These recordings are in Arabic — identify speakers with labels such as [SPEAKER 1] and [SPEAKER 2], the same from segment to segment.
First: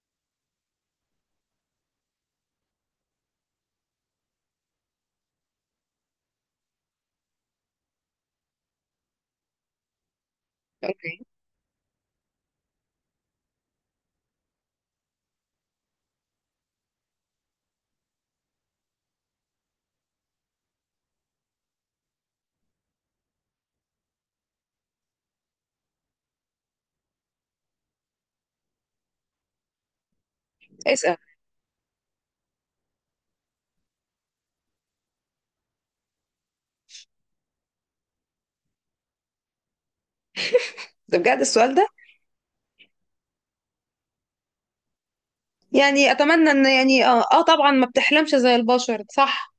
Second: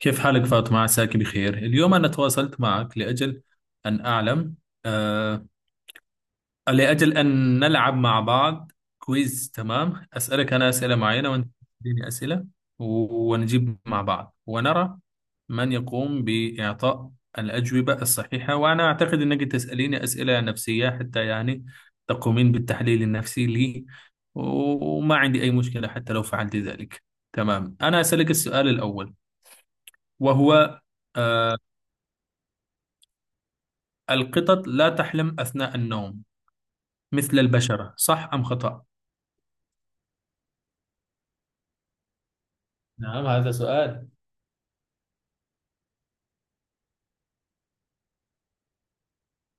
[SPEAKER 1] كيف حالك فاطمة، عساك بخير اليوم؟ أنا تواصلت معك لأجل أن أعلم، آه لأجل أن نلعب مع بعض كويز. تمام، أسألك أنا أسئلة
[SPEAKER 2] اوكي.
[SPEAKER 1] معينة وأنت تديني أسئلة، ونجيب مع بعض ونرى من يقوم بإعطاء الأجوبة الصحيحة. وأنا أعتقد أنك تسأليني أسئلة نفسية حتى يعني تقومين بالتحليل النفسي لي، و- وما عندي أي مشكلة حتى لو فعلت ذلك. تمام، أنا أسألك السؤال الأول وهو:
[SPEAKER 2] اسأل.
[SPEAKER 1] آه، القطط لا تحلم أثناء النوم مثل البشرة، صح أم خطأ؟
[SPEAKER 2] ده بجد السؤال ده؟
[SPEAKER 1] نعم، هذا سؤال.
[SPEAKER 2] يعني اتمنى ان يعني طبعا ما بتحلمش زي البشر، صح؟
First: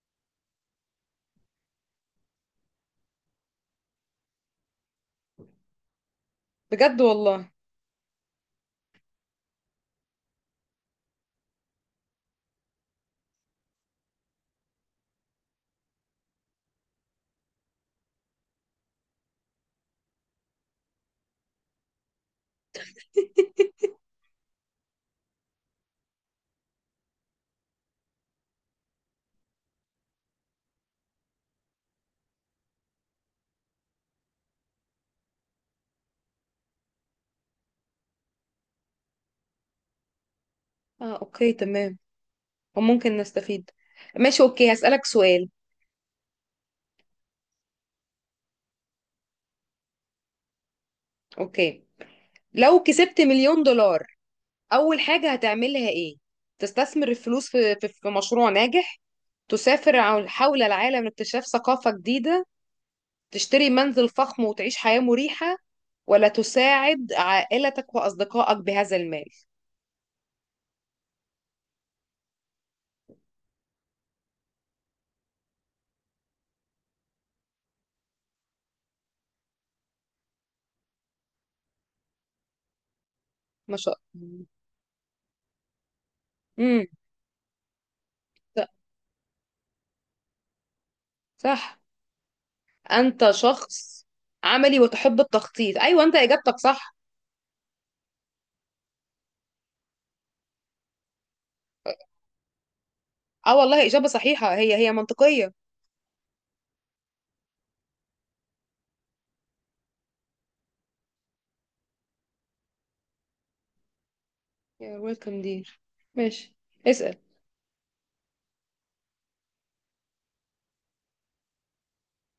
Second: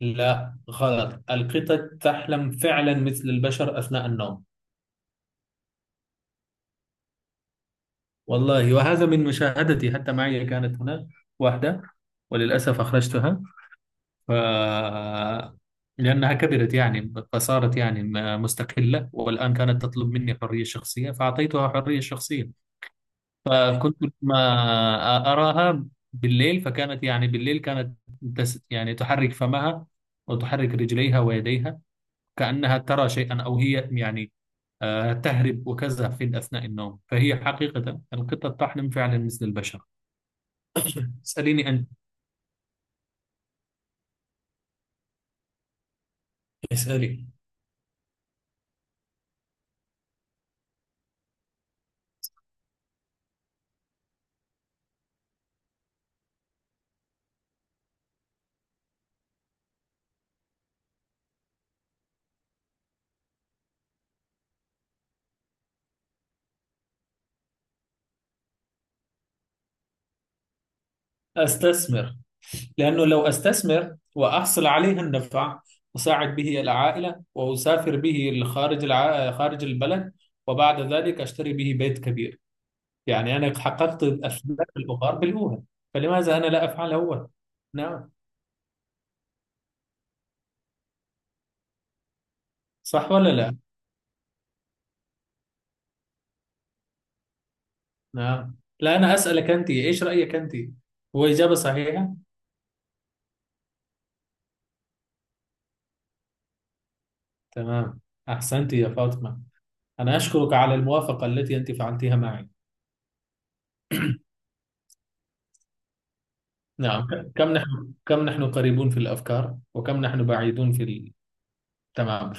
[SPEAKER 1] لا، غلط. القطط تحلم فعلا مثل البشر أثناء النوم.
[SPEAKER 2] بجد والله.
[SPEAKER 1] والله، وهذا من مشاهدتي. حتى معي كانت هناك واحدة، وللأسف أخرجتها، ف... لأنها كبرت يعني، فصارت يعني مستقلة. والآن كانت تطلب مني حرية شخصية، فأعطيتها حرية شخصية. فكنت ما أراها بالليل، فكانت يعني بالليل كانت يعني تحرك فمها وتحرك رجليها ويديها، كأنها ترى شيئا، أو هي يعني تهرب وكذا في أثناء النوم. فهي حقيقة القطة تحلم فعلا مثل البشر.
[SPEAKER 2] اه، اوكي
[SPEAKER 1] اسأليني أنت.
[SPEAKER 2] تمام. وممكن نستفيد. ماشي، اوكي، هسألك سؤال.
[SPEAKER 1] اسألي.
[SPEAKER 2] اوكي، لو كسبت مليون دولار، اول حاجة هتعملها ايه؟ تستثمر الفلوس في في مشروع ناجح؟ تسافر حول العالم لاكتشاف ثقافة جديدة؟ تشتري منزل فخم وتعيش حياة مريحة؟ ولا تساعد عائلتك وأصدقائك بهذا المال؟
[SPEAKER 1] أستثمر، لأنه لو أستثمر وأحصل عليه النفع، أساعد به العائلة، وأسافر به لخارج خارج البلد، وبعد ذلك أشتري به بيت كبير. يعني أنا
[SPEAKER 2] ما شاء
[SPEAKER 1] حققت
[SPEAKER 2] الله.
[SPEAKER 1] أسباب البخار بالأولى، فلماذا أنا لا
[SPEAKER 2] امم
[SPEAKER 1] أفعل هو؟ نعم.
[SPEAKER 2] صح.
[SPEAKER 1] صح
[SPEAKER 2] انت
[SPEAKER 1] ولا لا؟
[SPEAKER 2] شخص عملي وتحب التخطيط، ايوه، انت اجابتك صح.
[SPEAKER 1] نعم، لا، أنا أسألك أنت، إيش رأيك أنت؟ هو إجابة صحيحة.
[SPEAKER 2] اه والله اجابه صحيحه، هي منطقيه.
[SPEAKER 1] تمام، أحسنت يا فاطمة. أنا أشكرك على الموافقة التي أنت فعلتها معي.
[SPEAKER 2] يا ويلكم دير. ماشي.
[SPEAKER 1] نعم،
[SPEAKER 2] اسال.
[SPEAKER 1] كم نحن قريبون في الأفكار، وكم نحن بعيدون في ال... تمام.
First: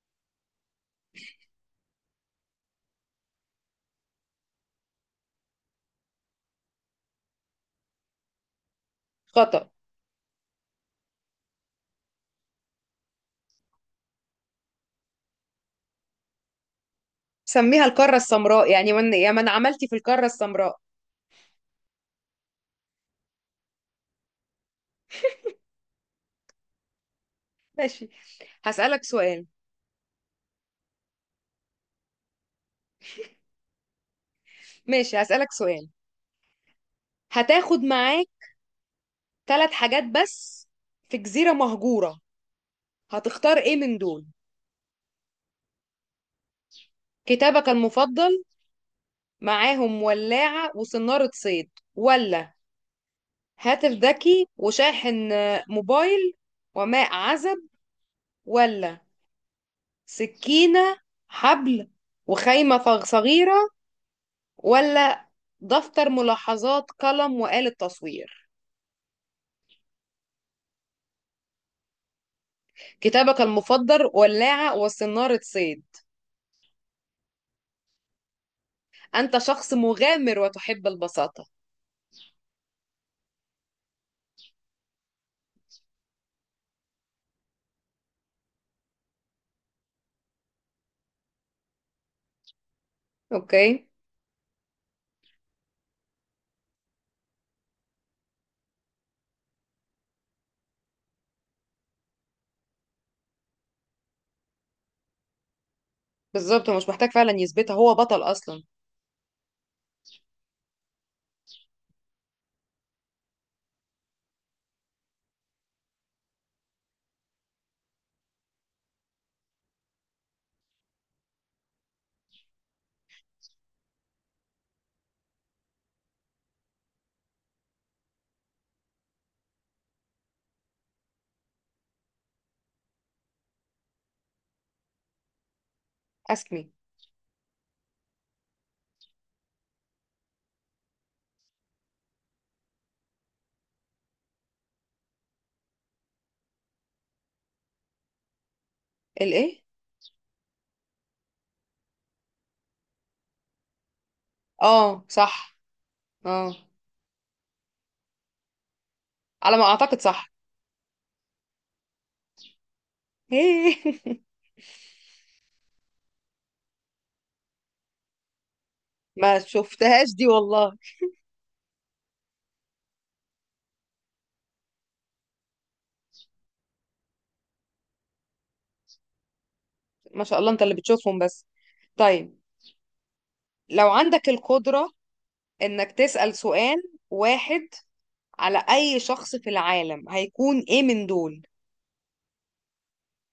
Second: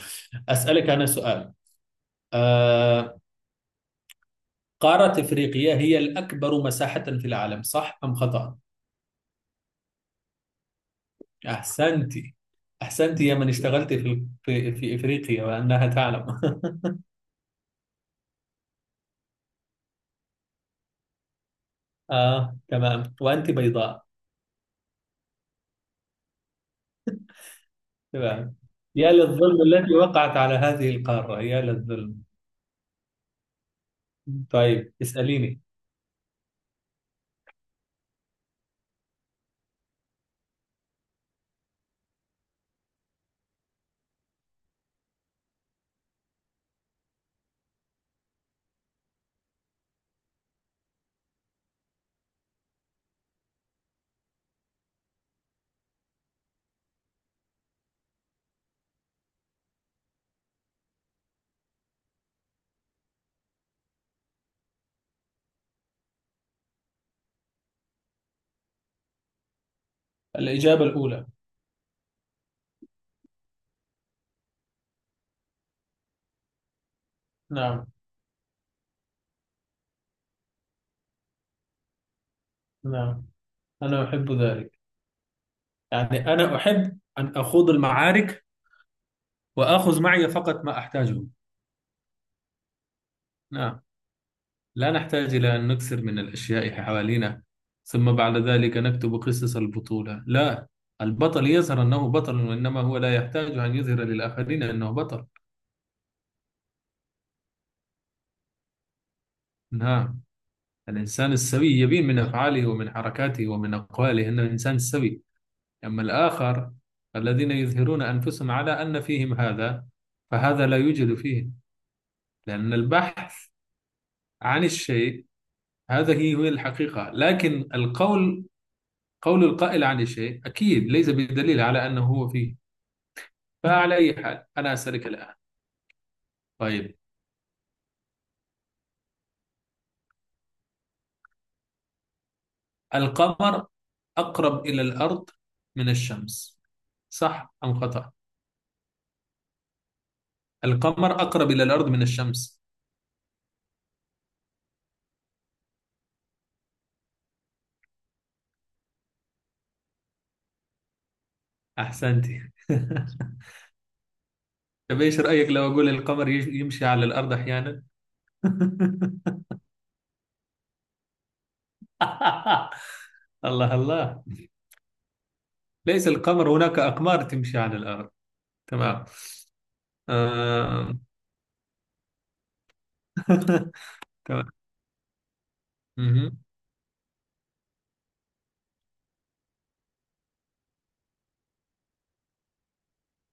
[SPEAKER 1] أسألك أنا سؤال. آه... قارة إفريقيا هي الأكبر مساحة في العالم، صح أم خطأ؟
[SPEAKER 2] خطأ.
[SPEAKER 1] أحسنتي، أحسنتي يا من اشتغلت في إفريقيا وأنها تعلم.
[SPEAKER 2] سميها القاره السمراء، يعني من يا من عملتي في القاره السمراء.
[SPEAKER 1] آه، تمام، وأنت بيضاء.
[SPEAKER 2] ماشي،
[SPEAKER 1] تمام.
[SPEAKER 2] هسالك
[SPEAKER 1] يا
[SPEAKER 2] سؤال.
[SPEAKER 1] للظلم التي وقعت على هذه القارة، يا للظلم. طيب،
[SPEAKER 2] ماشي، هسالك
[SPEAKER 1] اسأليني.
[SPEAKER 2] سؤال. هتاخد معاك ثلاث حاجات بس في جزيره مهجوره، هتختار ايه من دول؟ كتابك المفضل معاهم، ولاعه وصناره صيد؟ ولا هاتف ذكي وشاحن، موبايل وماء عزب؟ ولا سكينة، حبل، وخيمة صغيرة؟ ولا دفتر ملاحظات، قلم، وآلة تصوير؟
[SPEAKER 1] الإجابة الأولى.
[SPEAKER 2] كتابك المفضل، ولاعة وصنارة صيد.
[SPEAKER 1] نعم.
[SPEAKER 2] أنت شخص مغامر وتحب البساطة.
[SPEAKER 1] نعم، أنا أحب ذلك. يعني أنا أحب أن أخوض المعارك، وآخذ معي فقط ما أحتاجه. نعم،
[SPEAKER 2] أوكي.
[SPEAKER 1] لا نحتاج إلى أن نكثر من الأشياء حوالينا، ثم بعد ذلك نكتب قصص البطولة. لا، البطل يظهر أنه بطل، وإنما هو لا يحتاج أن يظهر للآخرين أنه بطل.
[SPEAKER 2] بالظبط، هو مش محتاج فعلا يثبتها، هو بطل أصلا.
[SPEAKER 1] نعم، الإنسان السوي يبين من أفعاله ومن حركاته ومن أقواله أنه إنسان سوي. أما الآخر، الذين يظهرون أنفسهم على أن فيهم هذا، فهذا لا يوجد فيه، لأن البحث عن الشيء هذه هي الحقيقة. لكن القول، قول القائل عن الشيء، أكيد ليس بدليل على أنه هو فيه. فعلى أي حال، أنا أسألك الآن.
[SPEAKER 2] أسمي.
[SPEAKER 1] طيب، القمر أقرب إلى الأرض من الشمس، صح أم خطأ؟
[SPEAKER 2] الإيه؟
[SPEAKER 1] القمر أقرب إلى الأرض من الشمس.
[SPEAKER 2] آه صح. آه، على ما أعتقد صح.
[SPEAKER 1] أحسنت. طب، إيش رأيك لو أقول القمر يمشي على الأرض أحيانا؟
[SPEAKER 2] ما شفتهاش دي والله.
[SPEAKER 1] الله الله. ليس القمر، هناك أقمار تمشي على الأرض. تمام.
[SPEAKER 2] ما شاء الله، انت اللي
[SPEAKER 1] آه.
[SPEAKER 2] بتشوفهم بس. طيب، لو عندك
[SPEAKER 1] تمام.
[SPEAKER 2] القدرة انك تسأل
[SPEAKER 1] مهم.
[SPEAKER 2] سؤال واحد على اي شخص في العالم، هيكون ايه من دول؟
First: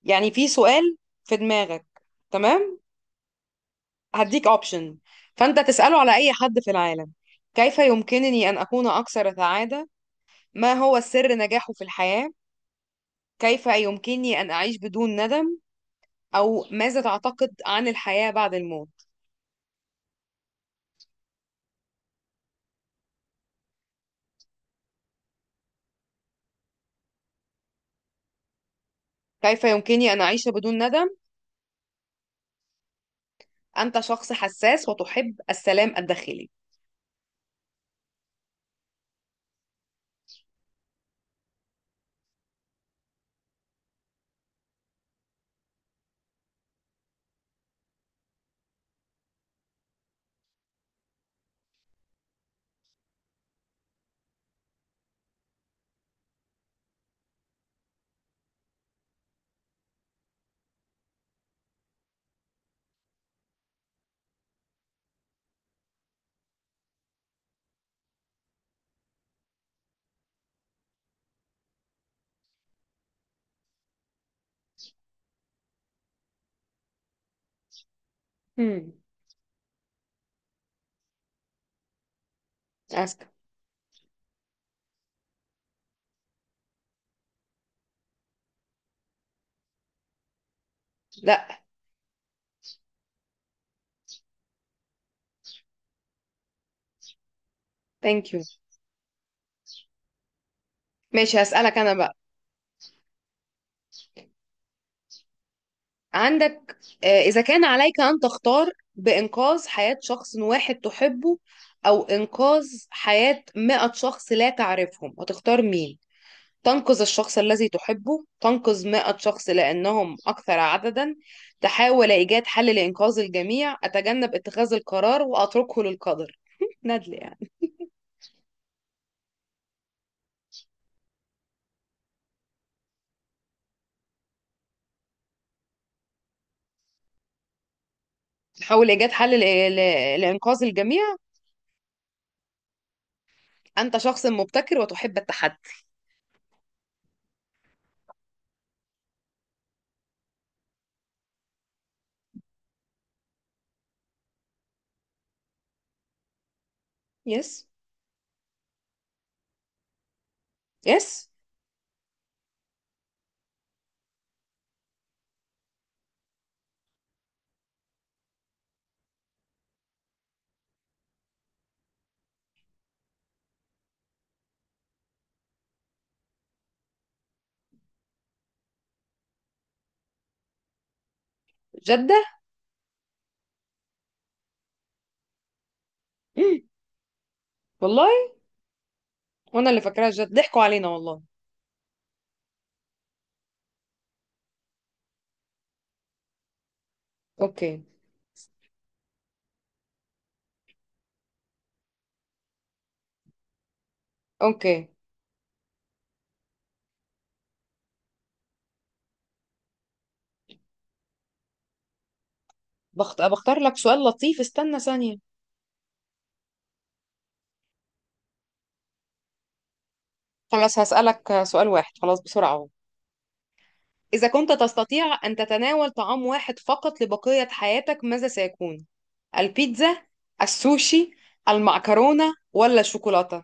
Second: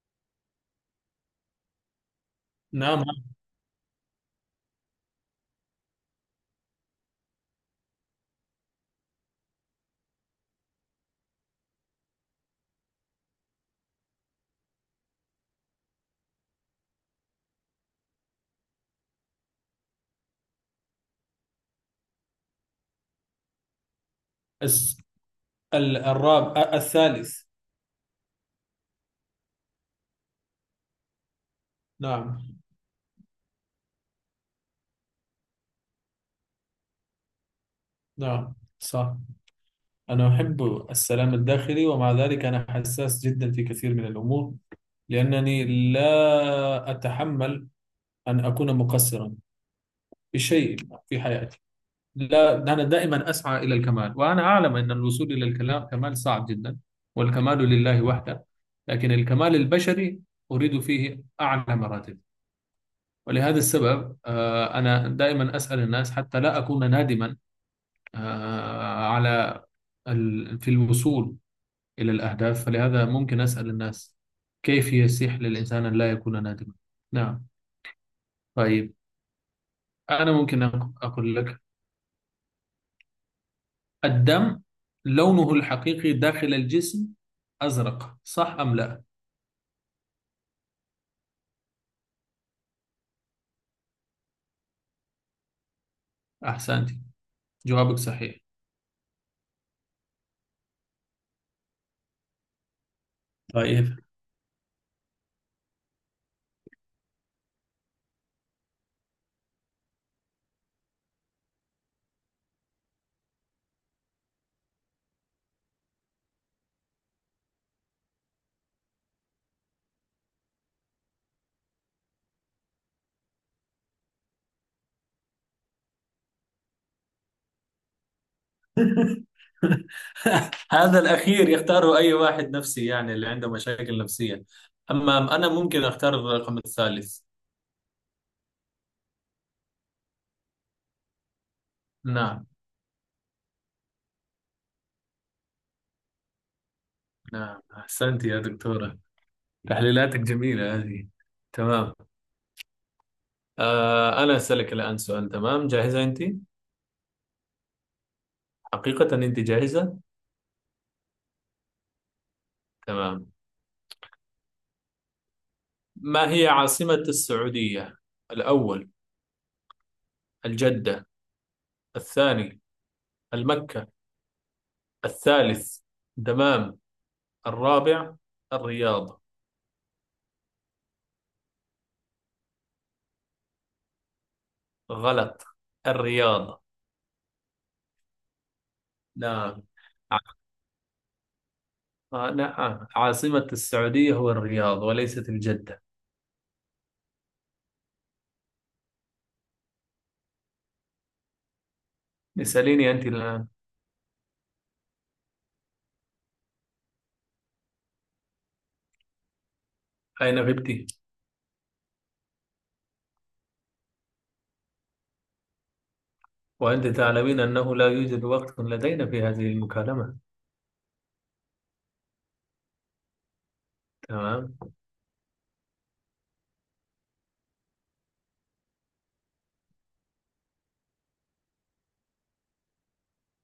[SPEAKER 2] يعني في سؤال في دماغك، تمام؟
[SPEAKER 1] نعم،
[SPEAKER 2] هديك اوبشن، فانت تسأله على اي حد في العالم. كيف يمكنني ان اكون اكثر سعادة؟ ما هو سر نجاحه في الحياة؟ كيف يمكنني ان اعيش بدون ندم؟ او ماذا تعتقد عن الحياة بعد الموت؟
[SPEAKER 1] الرابع، الثالث.
[SPEAKER 2] كيف يمكنني ان اعيش بدون ندم.
[SPEAKER 1] نعم.
[SPEAKER 2] أنت شخص حساس وتحب السلام الداخلي.
[SPEAKER 1] نعم، صح. أنا أحب السلام الداخلي، ومع ذلك أنا حساس جدا في كثير من الأمور، لأنني لا أتحمل أن أكون مقصرا في شيء في حياتي. لا، أنا دائما أسعى إلى الكمال، وأنا أعلم أن الوصول إلى الكلام كمال صعب جدا، والكمال لله وحده. لكن الكمال البشري أريد فيه أعلى مراتب. ولهذا السبب أنا دائما أسأل الناس حتى لا أكون نادما، على في الوصول إلى الأهداف. فلهذا ممكن أسأل الناس كيف يسيح للإنسان أن لا يكون نادما. نعم.
[SPEAKER 2] مم.
[SPEAKER 1] طيب. أنا ممكن أقول لك:
[SPEAKER 2] أسكت.
[SPEAKER 1] الدم لونه الحقيقي داخل الجسم أزرق، صح أم لا؟
[SPEAKER 2] لا.
[SPEAKER 1] أحسنت. جوابك
[SPEAKER 2] ثانك
[SPEAKER 1] صحيح.
[SPEAKER 2] يو. ماشي، هسألك أنا بقى.
[SPEAKER 1] طيب.
[SPEAKER 2] عندك، إذا كان عليك أن تختار بإنقاذ حياة شخص واحد تحبه، أو إنقاذ حياة 100 شخص لا تعرفهم، هتختار مين؟ تنقذ الشخص الذي تحبه؟ تنقذ 100 شخص لأنهم أكثر عددا؟ تحاول إيجاد حل لإنقاذ الجميع؟ أتجنب اتخاذ القرار وأتركه للقدر؟ ندل يعني.
[SPEAKER 1] هذا الأخير يختاره أي واحد نفسي، يعني اللي عنده مشاكل نفسية. أما أنا ممكن أختار الرقم الثالث.
[SPEAKER 2] تحاول إيجاد حل لإنقاذ الجميع.
[SPEAKER 1] نعم.
[SPEAKER 2] أنت شخص مبتكر وتحب التحدي.
[SPEAKER 1] نعم، أحسنت يا دكتورة. تحليلاتك جميلة هذه. تمام. أنا أسألك الآن سؤال، تمام؟ جاهزة أنت؟
[SPEAKER 2] يس.
[SPEAKER 1] حقيقة أنت جاهزة؟
[SPEAKER 2] يس.
[SPEAKER 1] تمام. ما هي عاصمة السعودية؟ الأول: الجدة. الثاني: المكة. الثالث: دمام. الرابع: الرياض.
[SPEAKER 2] جدة.
[SPEAKER 1] غلط.
[SPEAKER 2] مم.
[SPEAKER 1] الرياض.
[SPEAKER 2] والله.
[SPEAKER 1] نعم.
[SPEAKER 2] وأنا اللي فاكراها جدة، ضحكوا علينا والله.
[SPEAKER 1] آه، نعم، عاصمة السعودية هو الرياض وليست الجدة.
[SPEAKER 2] أوكي.
[SPEAKER 1] اسأليني أنت الآن.
[SPEAKER 2] أوكي.
[SPEAKER 1] أين غبت؟
[SPEAKER 2] بختار لك سؤال لطيف، استنى ثانية.
[SPEAKER 1] وأنت تعلمين أنه لا يوجد وقت لدينا في هذه المكالمة.
[SPEAKER 2] خلاص هسألك سؤال واحد، خلاص، بسرعة أهو. إذا كنت
[SPEAKER 1] تمام.
[SPEAKER 2] تستطيع أن تتناول طعام واحد فقط لبقية حياتك، ماذا سيكون؟ البيتزا؟ السوشي؟ المعكرونة؟ ولا الشوكولاتة؟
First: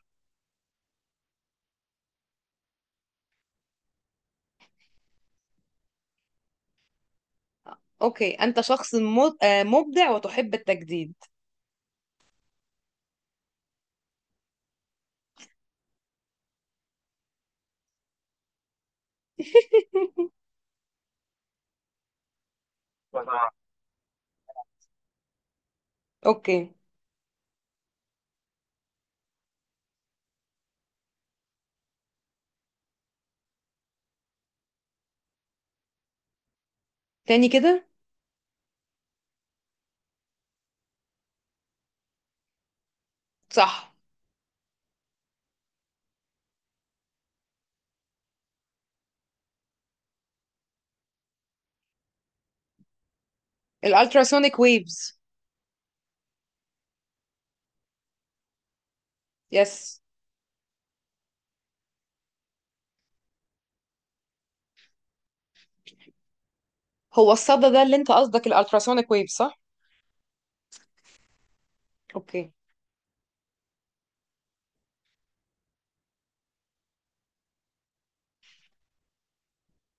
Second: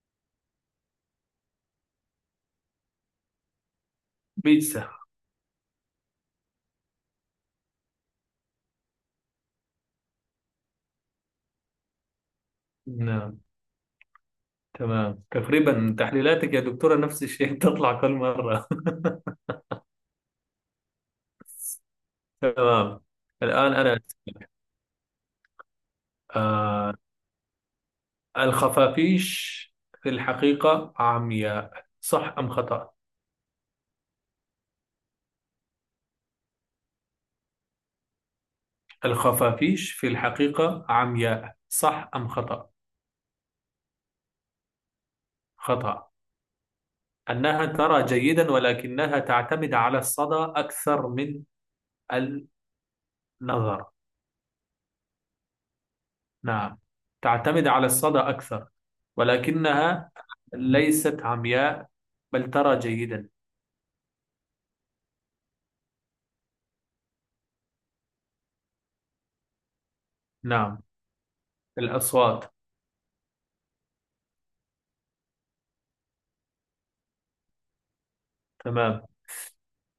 [SPEAKER 1] بيتزا.
[SPEAKER 2] أوكي، أنت شخص مبدع وتحب التجديد.
[SPEAKER 1] نعم. تمام، تقريبا تحليلاتك يا دكتورة نفس الشيء تطلع كل مرة. تمام. الآن أنا
[SPEAKER 2] أوكي.
[SPEAKER 1] آه الخفافيش في الحقيقة عمياء، صح أم خطأ؟
[SPEAKER 2] تاني كده.
[SPEAKER 1] الخفافيش في الحقيقة عمياء، صح أم خطأ؟
[SPEAKER 2] صح.
[SPEAKER 1] خطأ. أنها ترى جيدا، ولكنها تعتمد على الصدى أكثر من النظر.
[SPEAKER 2] الالتراسونيك ويفز.
[SPEAKER 1] نعم، تعتمد على الصدى أكثر،
[SPEAKER 2] يس.
[SPEAKER 1] ولكنها ليست عمياء، بل ترى جيدا.
[SPEAKER 2] هو الصدى ده اللي انت قصدك، الالتراسونيك ويفز، صح؟
[SPEAKER 1] نعم، الأصوات.
[SPEAKER 2] اوكي.
[SPEAKER 1] تمام،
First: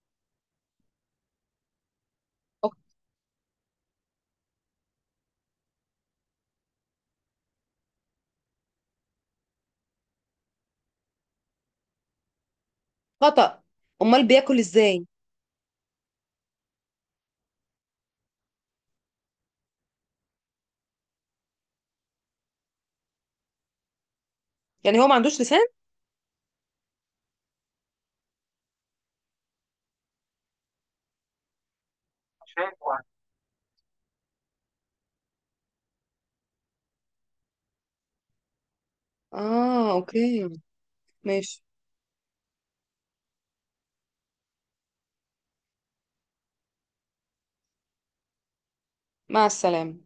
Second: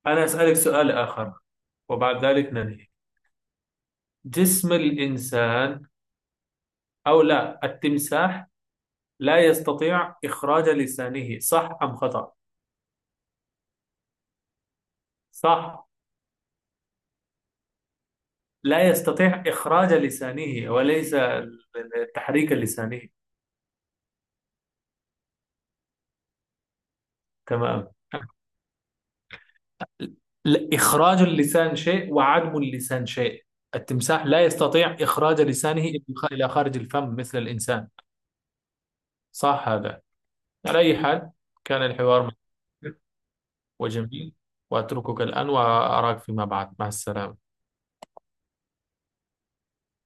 [SPEAKER 1] أنا أسألك سؤال آخر وبعد ذلك
[SPEAKER 2] أوكي.
[SPEAKER 1] ننهي. جسم الإنسان، أو لا، التمساح لا يستطيع إخراج لسانه، صح أم خطأ؟
[SPEAKER 2] خطأ. امال بياكل ازاي؟
[SPEAKER 1] صح، لا يستطيع إخراج لسانه، وليس التحريك اللساني.
[SPEAKER 2] يعني هو ما عندوش لسان.
[SPEAKER 1] تمام. لا، إخراج اللسان شيء وعدم اللسان شيء. التمساح لا يستطيع إخراج لسانه إلى خارج الفم مثل الإنسان. صح
[SPEAKER 2] اه
[SPEAKER 1] هذا.
[SPEAKER 2] اوكي.
[SPEAKER 1] على أي حال،
[SPEAKER 2] ماشي.
[SPEAKER 1] كان الحوار مثير وجميل، وأتركك الآن وأراك فيما بعد، مع السلامة.
[SPEAKER 2] مع السلامة.